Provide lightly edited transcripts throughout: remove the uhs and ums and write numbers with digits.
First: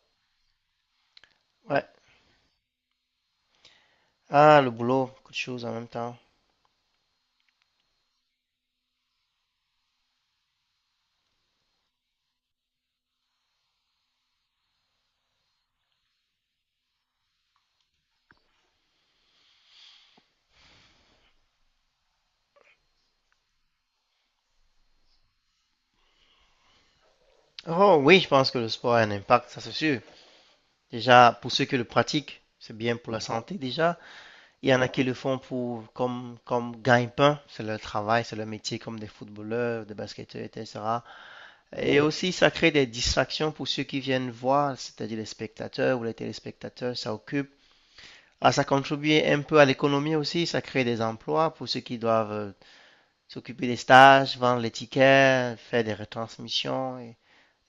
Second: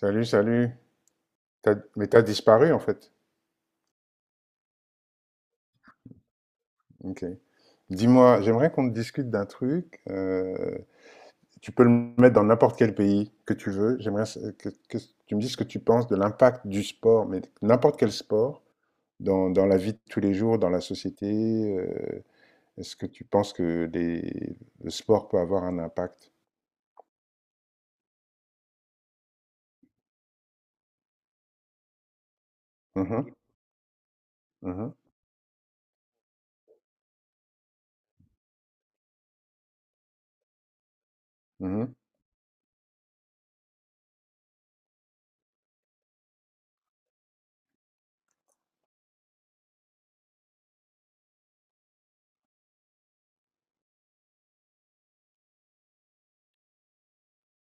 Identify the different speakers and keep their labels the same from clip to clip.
Speaker 1: Salut, salut.
Speaker 2: Ouais.
Speaker 1: Mais t'as disparu en fait.
Speaker 2: Ah, le boulot, beaucoup de choses en même temps.
Speaker 1: Ok. Dis-moi, j'aimerais qu'on discute d'un truc. Tu peux le mettre dans n'importe quel pays que tu veux. J'aimerais que tu me dises ce que tu penses de l'impact du sport, mais n'importe quel sport, dans la vie de tous les jours, dans la société. euh, Est-ce que tu penses que les- le sport peut avoir un impact?
Speaker 2: Oh oui, je pense que le sport a un impact, ça c'est sûr. Déjà, pour ceux qui le pratiquent, c'est bien pour la
Speaker 1: Mhm,
Speaker 2: santé déjà. Il y en a
Speaker 1: mhm,
Speaker 2: qui le font pour comme gagne-pain, c'est leur travail, c'est leur métier, comme des footballeurs, des basketteurs, etc.
Speaker 1: mhm.
Speaker 2: Et aussi, ça crée des distractions pour ceux qui viennent voir, c'est-à-dire les spectateurs ou les téléspectateurs, ça occupe. Ah, ça contribue un peu à l'économie aussi, ça crée des emplois pour ceux qui doivent s'occuper des stages, vendre les tickets, faire des retransmissions.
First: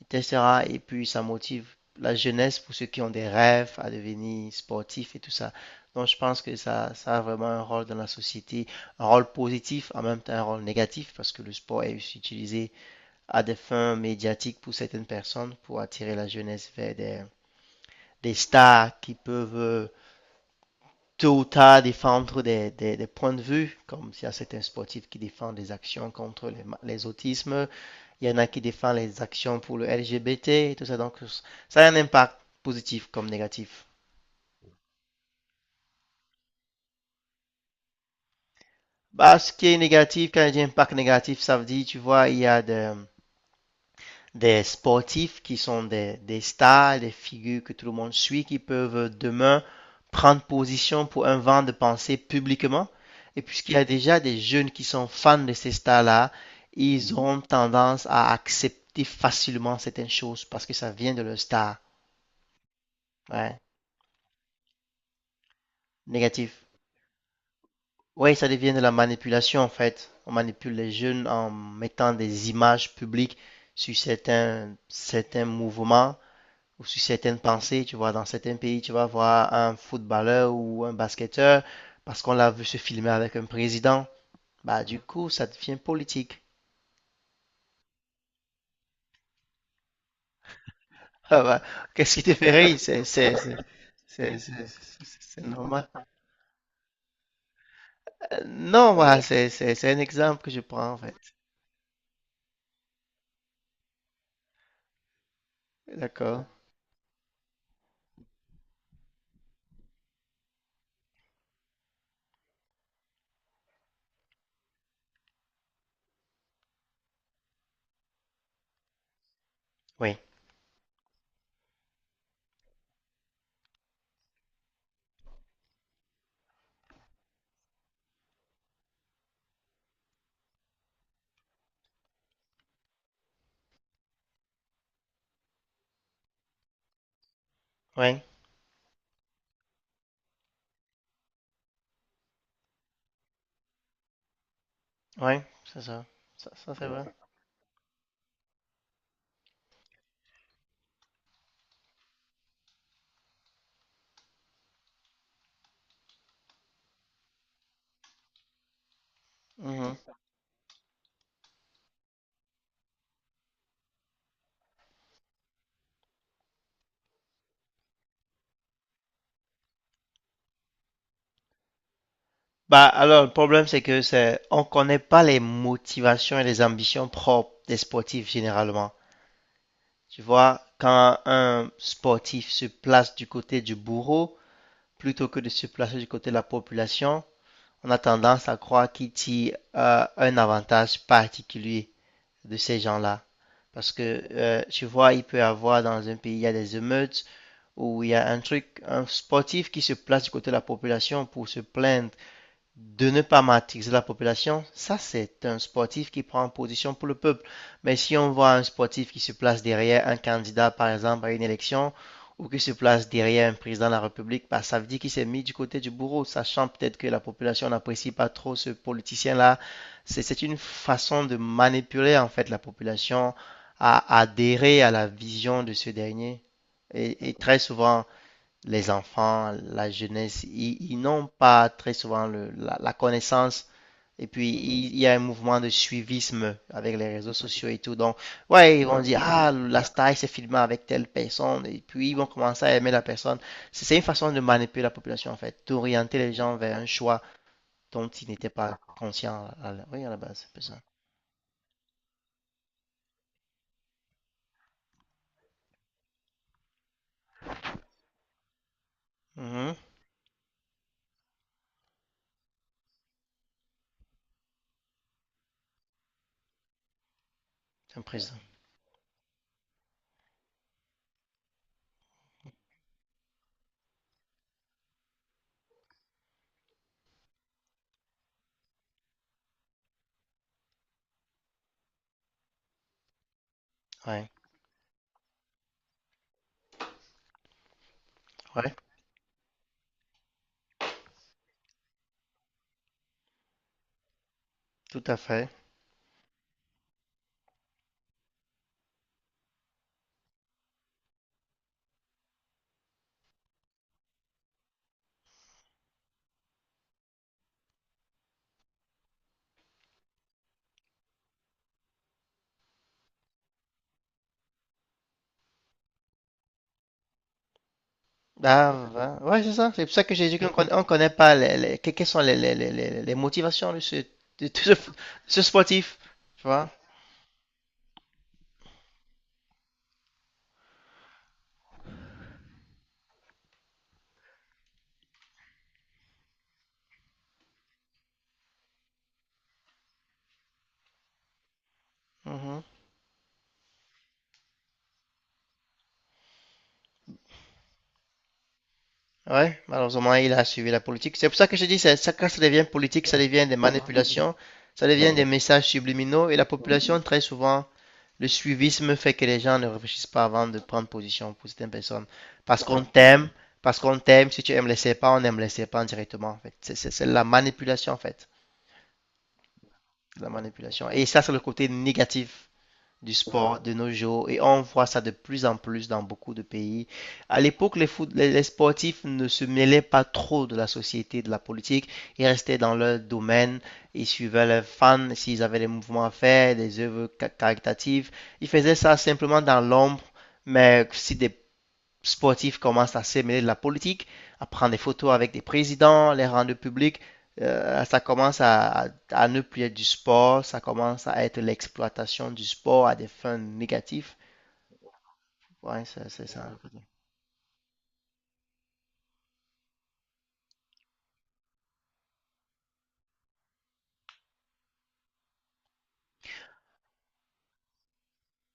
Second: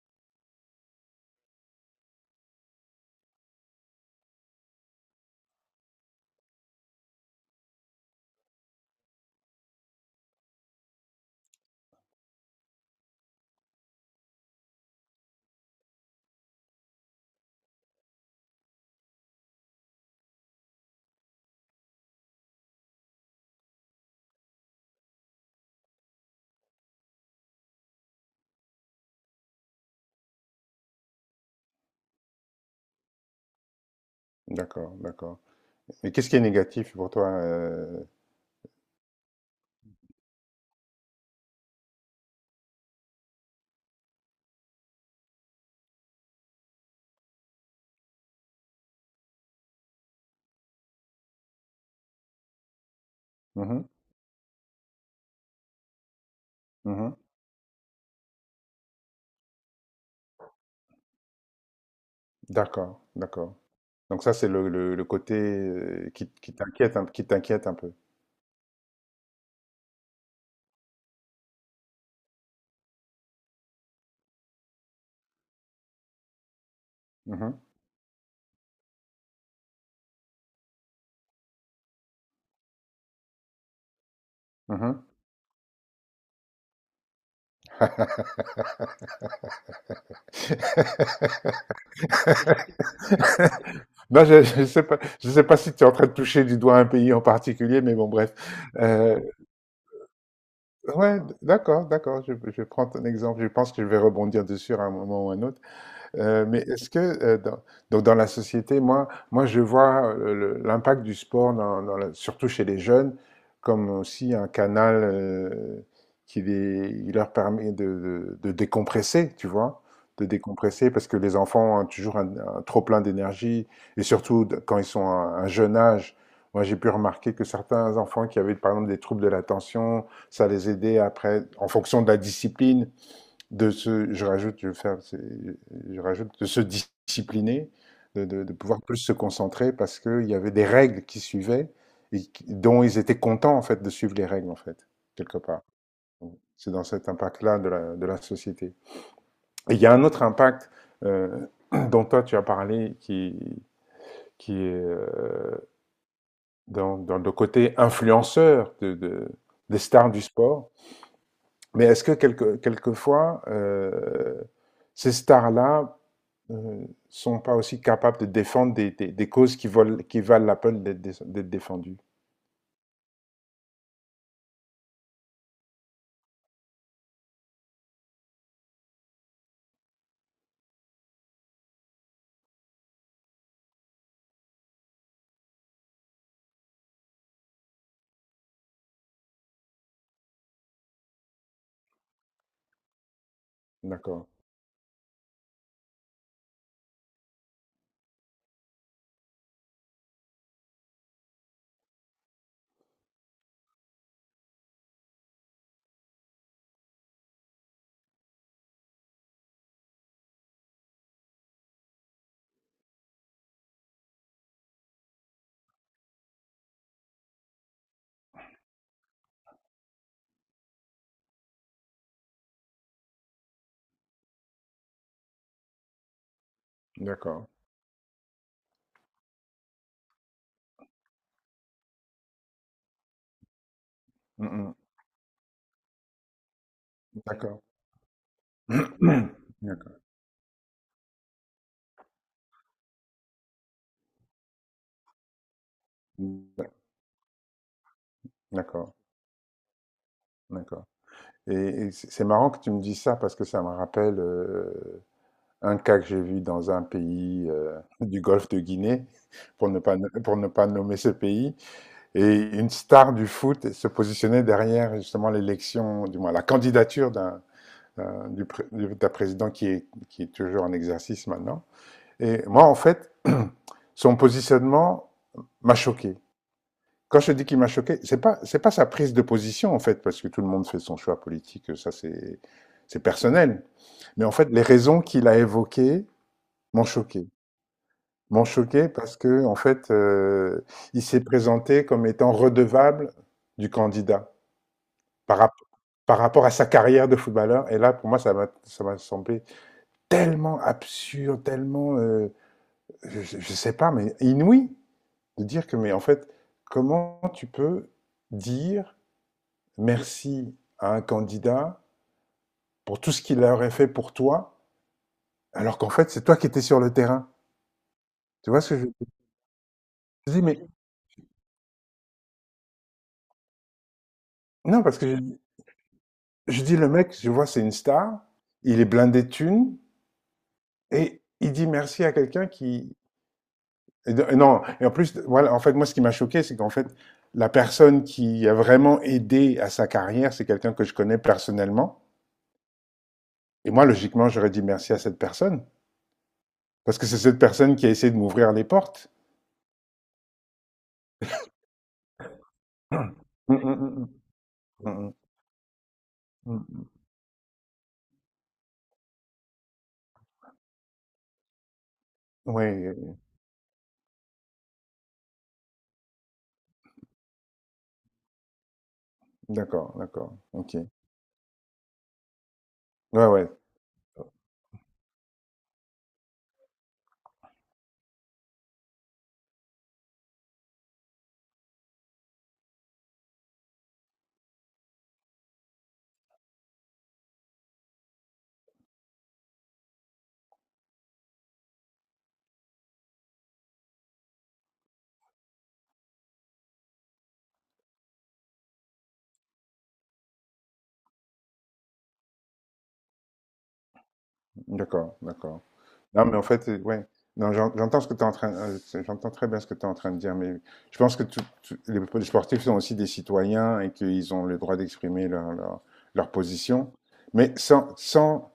Speaker 2: Etc. Et puis, ça motive la jeunesse pour ceux qui ont des rêves à devenir sportifs et tout ça. Donc, je pense que ça a vraiment un rôle dans la société, un rôle positif, en même temps un rôle négatif, parce que le sport est aussi utilisé à des fins médiatiques pour certaines personnes, pour attirer la jeunesse vers des stars qui peuvent tôt ou tard défendre des points de vue, comme il y a certains sportifs qui défendent des actions contre les autismes, il y en a qui défendent les actions pour le LGBT et tout ça. Donc, ça a un impact positif comme négatif.
Speaker 1: D'accord, d'accord. Mais qu'est-ce qui est négatif pour toi?
Speaker 2: Bah, ce qui est négatif, quand je dis impact négatif, ça veut dire, tu vois, il y a des sportifs qui sont des stars, des figures que tout le monde suit, qui peuvent demain prendre position pour un vent de pensée publiquement. Et puisqu'il y a
Speaker 1: Mhm,
Speaker 2: déjà des jeunes qui sont fans de ces stars-là, ils
Speaker 1: mhm.
Speaker 2: ont tendance à accepter facilement certaines choses parce que ça vient de leur star.
Speaker 1: D'accord, d'accord.
Speaker 2: Ouais.
Speaker 1: Donc ça, c'est le côté
Speaker 2: Négatif.
Speaker 1: qui t'inquiète un peu.
Speaker 2: Oui, ça devient de la manipulation en fait. On manipule les jeunes en mettant des images publiques sur certains mouvements, ou sur certaines
Speaker 1: Mhm,
Speaker 2: pensées, tu vois, dans certains pays, tu vas voir un footballeur ou un basketteur parce qu'on l'a vu se filmer avec un président. Bah,
Speaker 1: mhm.
Speaker 2: du coup, ça devient politique. Ah bah, qu'est-ce qui te fait rire?
Speaker 1: Non, je sais
Speaker 2: C'est
Speaker 1: pas si tu
Speaker 2: normal.
Speaker 1: es en train de toucher du doigt un pays en particulier, mais bon, bref.
Speaker 2: Non, voilà,
Speaker 1: Euh,
Speaker 2: c'est un exemple que je prends, en fait.
Speaker 1: ouais, d'accord, d'accord. Je prends ton exemple. Je pense que je vais rebondir dessus à un moment ou à un autre.
Speaker 2: D'accord.
Speaker 1: Mais est-ce que donc dans la société, moi je vois l'impact du sport, surtout chez les jeunes, comme aussi un canal qui leur permet de décompresser, tu vois,
Speaker 2: Oui,
Speaker 1: de décompresser, parce que les enfants ont toujours un trop-plein d'énergie, et surtout quand ils sont à un jeune âge. Moi, j'ai pu remarquer que certains enfants qui avaient, par exemple, des troubles de l'attention, ça les aidait après, en fonction de la discipline, de se, je rajoute, je vais faire, je rajoute, de se discipliner,
Speaker 2: oui,
Speaker 1: de pouvoir plus se concentrer parce qu'il y avait des règles qui suivaient dont ils étaient contents en fait de suivre les règles en fait, quelque
Speaker 2: oui,
Speaker 1: part.
Speaker 2: c'est ça.
Speaker 1: Donc,
Speaker 2: Ça,
Speaker 1: c'est
Speaker 2: ça,
Speaker 1: dans
Speaker 2: c'est vrai.
Speaker 1: cet impact-là de de la société. Et il y a un autre impact euh, dont toi tu as parlé qui est dans le côté influenceur des
Speaker 2: Mhm.
Speaker 1: stars du sport. Mais est-ce que quelquefois, ces stars-là ne sont pas aussi capables de défendre des causes qui valent la peine d'être défendues.
Speaker 2: Bah, alors, le problème, c'est que c'est, on connaît pas les motivations et les ambitions propres des sportifs, généralement. Tu vois, quand un sportif se place du côté du bourreau, plutôt que de se placer du côté de la population, on a tendance à croire qu'il tire un avantage particulier de ces gens-là. Parce que,
Speaker 1: D'accord,
Speaker 2: tu vois, il peut y avoir dans un pays, il y a des émeutes, où il y a un truc, un sportif qui se place du côté de la population pour se plaindre de ne pas matrixer la population, ça c'est un sportif qui prend position pour le peuple. Mais si on voit un sportif qui se place derrière un candidat, par exemple, à une élection, ou qui se place derrière un président de la République, bah, ça veut dire qu'il s'est mis du côté du bourreau, sachant peut-être que la population n'apprécie pas trop ce politicien-là. C'est une façon de manipuler en fait la population à adhérer à la vision de ce dernier. Et
Speaker 1: d'accord,
Speaker 2: très souvent, les enfants, la jeunesse, ils n'ont pas très souvent la connaissance. Et
Speaker 1: Mm,
Speaker 2: puis,
Speaker 1: mm,
Speaker 2: il y a un mouvement de suivisme avec les réseaux
Speaker 1: d'accord,
Speaker 2: sociaux et tout. Donc, ouais, ils vont dire, ah, la
Speaker 1: d'accord,
Speaker 2: star, il s'est filmé avec telle personne. Et puis, ils vont commencer à aimer la personne. C'est une façon de manipuler la population, en fait, d'orienter les gens
Speaker 1: d'ac-
Speaker 2: vers un choix dont ils n'étaient pas
Speaker 1: d'accord,
Speaker 2: conscients à la, oui, à la base. C'est un peu ça.
Speaker 1: d'accord. Et, et c'est marrant que tu me dises ça parce que ça me rappelle un cas que j'ai vu dans un pays du Golfe de Guinée, pour
Speaker 2: Mhm.
Speaker 1: ne pas, no, pour ne pas nommer ce pays, et une star du foot se positionnait derrière justement l'élection, du moins la candidature d'un
Speaker 2: C'est un
Speaker 1: euh,
Speaker 2: présent.
Speaker 1: du, d'un président qui est toujours en exercice maintenant. Et moi, en fait, son positionnement m'a choqué. Quand je dis qu'il m'a choqué, c'est pas sa prise de position en fait, parce que tout le monde fait son choix politique, ça c'est personnel. Mais
Speaker 2: Ouais,
Speaker 1: en fait, les raisons qu'il a évoquées m'ont choqué, m'ont
Speaker 2: ouais,
Speaker 1: choqué parce que en fait, il s'est présenté comme étant redevable du candidat
Speaker 2: tout à
Speaker 1: par
Speaker 2: fait.
Speaker 1: rapport par rapport à sa carrière de footballeur. Et là, pour moi, ça m'a semblé tellement absurde, tellement, je sais pas, mais inouï de dire que, mais en fait, comment tu peux dire merci à un candidat pour tout ce qu'il aurait fait pour toi, alors qu'en fait, c'est toi qui étais sur le terrain. Tu vois
Speaker 2: Ah,
Speaker 1: ce que
Speaker 2: ouais, c'est ça. C'est pour ça que j'ai
Speaker 1: je
Speaker 2: dit
Speaker 1: dis.
Speaker 2: qu'on
Speaker 1: Mais
Speaker 2: conna- on connaît pas quelles sont les motivations de
Speaker 1: non,
Speaker 2: ce sportif. Tu
Speaker 1: je
Speaker 2: vois?
Speaker 1: dis le mec, je vois, c'est une star, il est blindé de thunes, et il dit merci à quelqu'un qui, non, et en plus, voilà, en fait, moi, ce qui m'a choqué, c'est qu'en fait, la personne qui a vraiment aidé à sa carrière, c'est quelqu'un que je connais personnellement.
Speaker 2: Mhm.
Speaker 1: Et moi, logiquement, j'aurais dit merci à cette personne. Parce que c'est cette personne qui a essayé de m'ouvrir les portes.
Speaker 2: Ouais, malheureusement, il a suivi la politique. C'est pour ça que je dis, ça, quand ça devient politique, ça devient des manipulations, ça devient des messages subliminaux et la population, très souvent, le suivisme fait que les gens ne réfléchissent pas avant de prendre position pour certaines personnes.
Speaker 1: Oui,
Speaker 2: Parce qu'on t'aime, parce qu'on t'aime, si tu aimes les serpents, on aime les serpents directement, en fait. C'est la manipulation, en fait.
Speaker 1: d'accord,
Speaker 2: La
Speaker 1: d'accord. Ok.
Speaker 2: manipulation. Et ça, c'est le côté négatif du
Speaker 1: Ouais, ouais,
Speaker 2: sport de nos jours. Et on voit ça de plus en plus dans beaucoup de pays. À l'époque, les sportifs ne se mêlaient pas trop de la société, de la politique. Ils restaient dans leur domaine. Ils suivaient leurs fans s'ils avaient des mouvements à faire, des œuvres caritatives. Ils faisaient ça simplement dans l'ombre. Mais si des sportifs commencent à se mêler de la politique, à prendre des photos avec des présidents, les rendre publics. Ça commence ne plus être du sport, ça commence à être l'exploitation du sport à des fins négatives.
Speaker 1: d'accord, d'accord.
Speaker 2: Ouais, c'est
Speaker 1: Non,
Speaker 2: c'est
Speaker 1: mais en
Speaker 2: ça.
Speaker 1: fait, ouais. Non, j'entends ce que tu es en train, j'entends très bien ce que tu es en train de dire, mais je pense que les sportifs sont aussi des citoyens et qu'ils ont le droit d'exprimer leur position. Mais sans, sans,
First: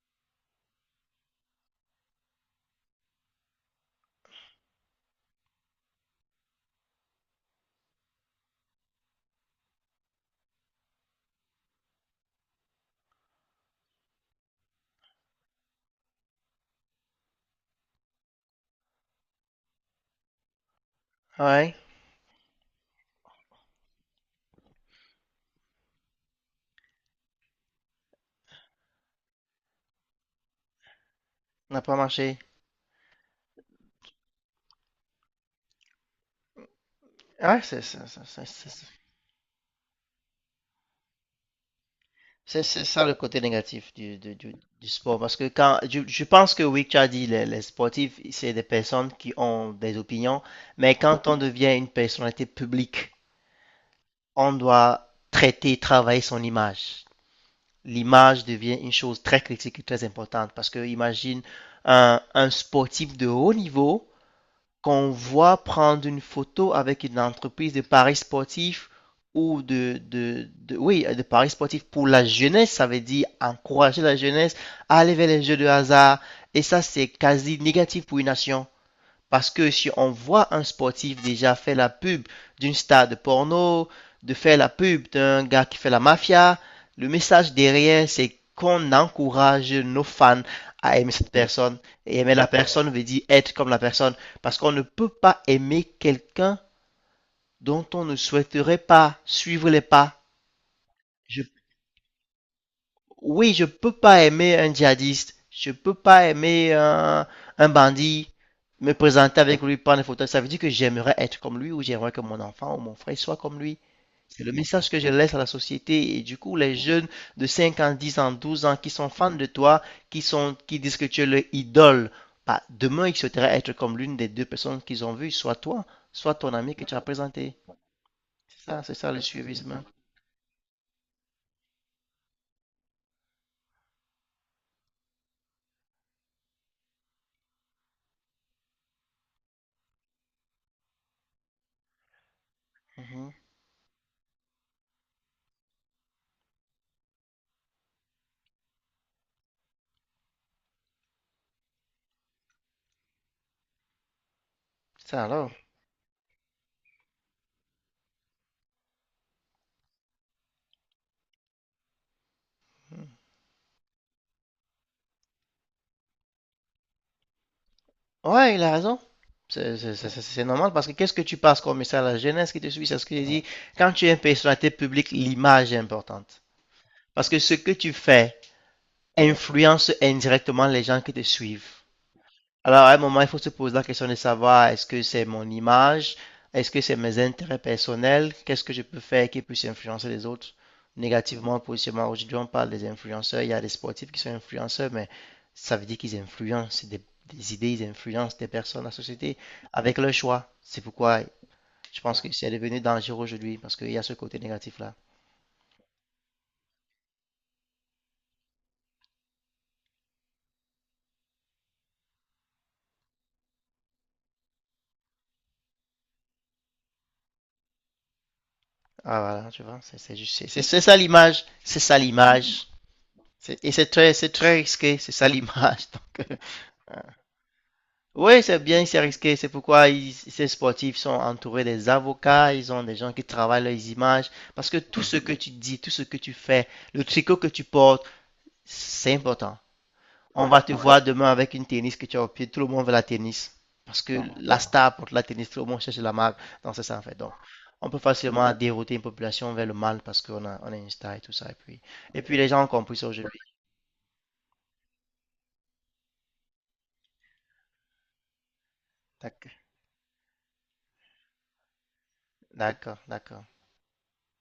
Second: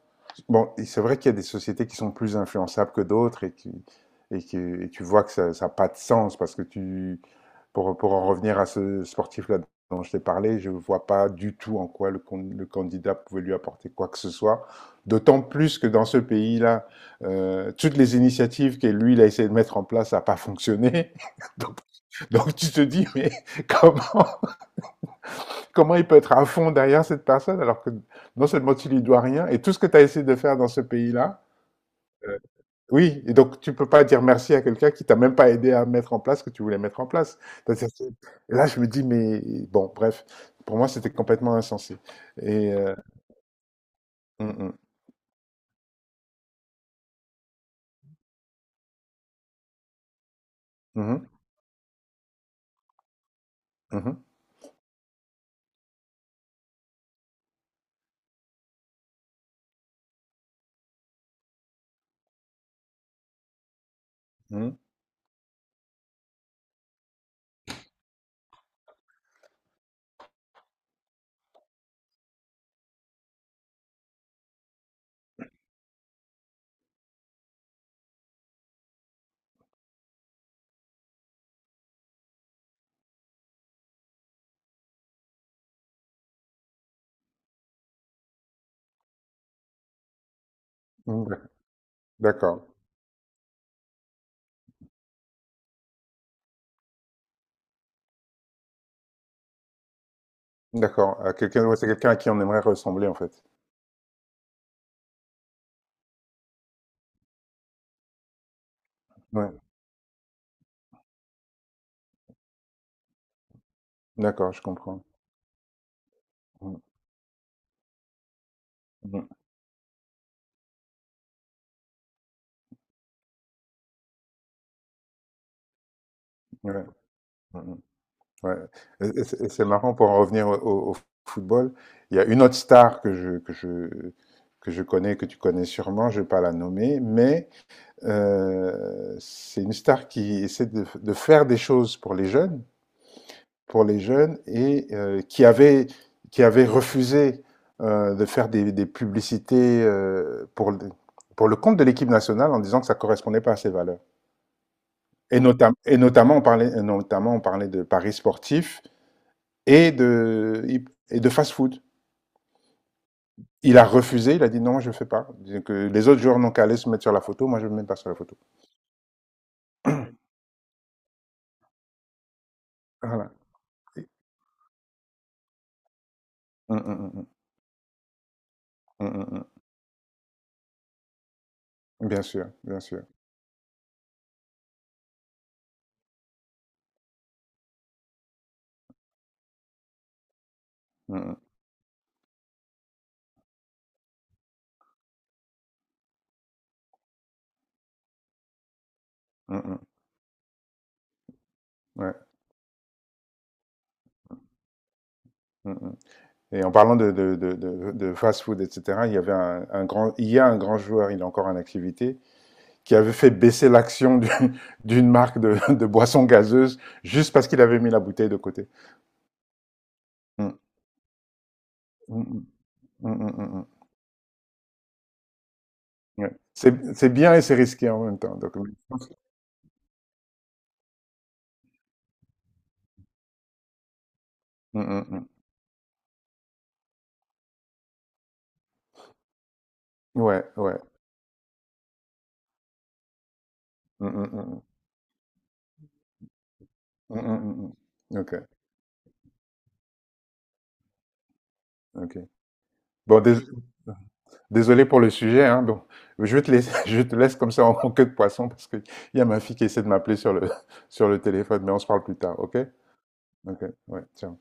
Speaker 1: bon, et c'est vrai qu'il y a des sociétés qui sont plus influençables que d'autres et tu vois que ça n'a pas de sens parce que tu, pour en revenir à ce sportif-là dont je t'ai parlé, je ne vois pas du tout en quoi le candidat pouvait lui apporter quoi que ce soit. D'autant plus que dans ce pays-là, toutes les initiatives que lui, il a essayé de mettre en place, ça n'a pas fonctionné.
Speaker 2: Ouais,
Speaker 1: Donc, donc tu te dis, mais comment, comment il peut être à fond derrière cette personne alors que non seulement tu lui dois rien et tout ce que tu as essayé de faire dans ce pays-là,
Speaker 2: n'a pas
Speaker 1: euh,
Speaker 2: marché.
Speaker 1: oui, et donc tu peux pas dire merci à quelqu'un qui t'a même pas aidé à mettre en place ce que tu voulais mettre en place.
Speaker 2: Ouais, c'est
Speaker 1: C'est-à-dire que-
Speaker 2: ça. ça, ça,
Speaker 1: Et là,
Speaker 2: ça,
Speaker 1: je
Speaker 2: ça.
Speaker 1: me dis, mais bon, bref, pour moi, c'était complètement insensé.
Speaker 2: C'est
Speaker 1: Et
Speaker 2: c'est ça le côté négatif
Speaker 1: mm, mm,
Speaker 2: du sport. Parce que quand pense que oui, tu as dit, les sportifs, c'est des personnes qui ont des opinions. Mais quand
Speaker 1: mhm,
Speaker 2: on devient une personnalité publique,
Speaker 1: mhm,
Speaker 2: on doit traiter, travailler son image. L'image devient une chose très critique et très importante parce que imagine un sportif de haut niveau
Speaker 1: mhm,
Speaker 2: qu'on voit prendre une photo avec une entreprise de paris sportifs ou oui, de paris sportifs pour la jeunesse, ça veut dire encourager la jeunesse à aller vers les jeux de hasard. Et ça, c'est quasi négatif pour une nation. Parce que si on voit un sportif déjà faire la pub d'une star de porno, de faire la pub d'un gars qui fait la mafia, le message derrière, c'est qu'on encourage nos fans à aimer
Speaker 1: mhm,
Speaker 2: cette personne. Et aimer la
Speaker 1: d'accord,
Speaker 2: personne veut dire être comme la personne. Parce qu'on ne peut pas aimer quelqu'un dont on ne souhaiterait pas suivre les pas.
Speaker 1: d'accord.
Speaker 2: Je
Speaker 1: Quelqu'un, ouais, c'est quelqu'un à qui on aimerait ressembler, en fait.
Speaker 2: Oui, je peux pas aimer un djihadiste, je peux pas aimer un bandit, me présenter
Speaker 1: Ouais,
Speaker 2: avec lui, prendre des photos. Ça veut dire que j'aimerais être comme lui ou j'aimerais que mon enfant ou mon frère soit comme lui. C'est le
Speaker 1: d'accord, je
Speaker 2: message que
Speaker 1: comprends.
Speaker 2: je laisse à la société. Et du coup, les
Speaker 1: Mm,
Speaker 2: jeunes de 5 ans, 10 ans, 12 ans qui sont
Speaker 1: mm,
Speaker 2: fans de toi, qui disent que tu es leur idole, bah, demain, ils souhaiteraient être comme l'une des deux personnes qu'ils ont vues, soit toi, soit ton ami que
Speaker 1: ouais,
Speaker 2: tu as présenté.
Speaker 1: mm, mm, ouais.
Speaker 2: C'est ça le
Speaker 1: Et c'est
Speaker 2: suivisme.
Speaker 1: marrant pour en revenir au football. Il y a une autre star que je connais, que tu connais sûrement. Je ne vais pas la nommer, mais c'est une star qui essaie de faire des choses
Speaker 2: Mhm.
Speaker 1: pour les jeunes, et qui avait refusé de faire des publicités pour le compte de l'équipe nationale en disant que ça correspondait pas à ses valeurs.
Speaker 2: Ça
Speaker 1: Et,
Speaker 2: alors.
Speaker 1: notam et notamment on parlait et notamment on parlait de paris sportifs et de et de fast-food. Il a refusé, il a dit non, moi je ne fais pas. Que les autres joueurs n'ont qu'à aller se mettre sur la photo, moi je ne me mets pas sur la photo.
Speaker 2: Ouais, il a raison. C'est normal parce que qu'est-ce que tu passes comme message à la jeunesse qui te suit? C'est ce que j'ai
Speaker 1: Voilà.
Speaker 2: dit. Quand tu es une personnalité publique, l'image est importante.
Speaker 1: Mmh,
Speaker 2: Parce que ce que tu fais
Speaker 1: mmh, mmh,
Speaker 2: influence indirectement les gens qui te suivent.
Speaker 1: bien sûr, bien
Speaker 2: Alors, à un
Speaker 1: sûr.
Speaker 2: moment, il faut se poser la question de savoir est-ce que c'est mon image, est-ce que c'est mes intérêts personnels, qu'est-ce que je peux faire qui puisse influencer les autres
Speaker 1: Mmh mh.
Speaker 2: négativement, positivement. Aujourd'hui, on parle des influenceurs, il y a des sportifs qui sont influenceurs, mais ça veut dire qu'ils influencent des idées, ils influencent des personnes, la société,
Speaker 1: Mmh mh.
Speaker 2: avec leur choix. C'est pourquoi je
Speaker 1: Ouais.
Speaker 2: pense que c'est devenu dangereux aujourd'hui, parce qu'il y a ce côté négatif-là.
Speaker 1: Mmh mh, et en parlant de fast-food et cetera, il y avait un grand il y a un grand joueur, il est encore en activité, qui avait fait baisser l'action d'une d'une marque de boissons gazeuses juste parce qu'il avait mis la bouteille de côté.
Speaker 2: Ah, voilà, tu vois, c'est juste,
Speaker 1: Mmh.
Speaker 2: c'est ça l'image, c'est ça
Speaker 1: Mmh mh.
Speaker 2: l'image.
Speaker 1: Mmh mh. Mmh mmh.
Speaker 2: Et c'est très risqué, c'est ça l'image. Donc,
Speaker 1: Ouais.
Speaker 2: euh,
Speaker 1: C'est bien et c'est risqué en même temps.
Speaker 2: Oui,
Speaker 1: Donc,
Speaker 2: c'est
Speaker 1: oui.
Speaker 2: bien, c'est risqué. C'est pourquoi ces sportifs sont entourés des avocats, ils ont des gens qui travaillent leurs images, parce que tout
Speaker 1: Mmh
Speaker 2: ce
Speaker 1: mh.
Speaker 2: que tu dis, tout ce que tu fais, le tricot que tu portes, c'est important.
Speaker 1: Ouais,
Speaker 2: On va te
Speaker 1: ouais.
Speaker 2: voir demain avec une tennis que tu as au pied, tout le monde veut la tennis, parce
Speaker 1: Mmh
Speaker 2: que
Speaker 1: mh. Mmh
Speaker 2: la
Speaker 1: mh.
Speaker 2: star porte la tennis, tout le monde cherche la marque, donc c'est ça en fait.
Speaker 1: Mmh
Speaker 2: Donc,
Speaker 1: mh. Mmh
Speaker 2: on peut
Speaker 1: mmh. OK,
Speaker 2: facilement dérouter une population vers le mal parce qu'on a une star et tout ça. Et puis, et
Speaker 1: OK.
Speaker 2: puis les gens ont compris ça
Speaker 1: Bon dés
Speaker 2: aujourd'hui.
Speaker 1: Désolé pour le sujet, hein, bon, je te laisse, je te laisse comme ça en queue de poisson parce qu'il y a ma
Speaker 2: D'ac-
Speaker 1: fille qui essaie de m'appeler sur le, sur le téléphone, mais on se parle plus tard, ok?
Speaker 2: D'accord, d'accord.
Speaker 1: Ok, ouais, tiens.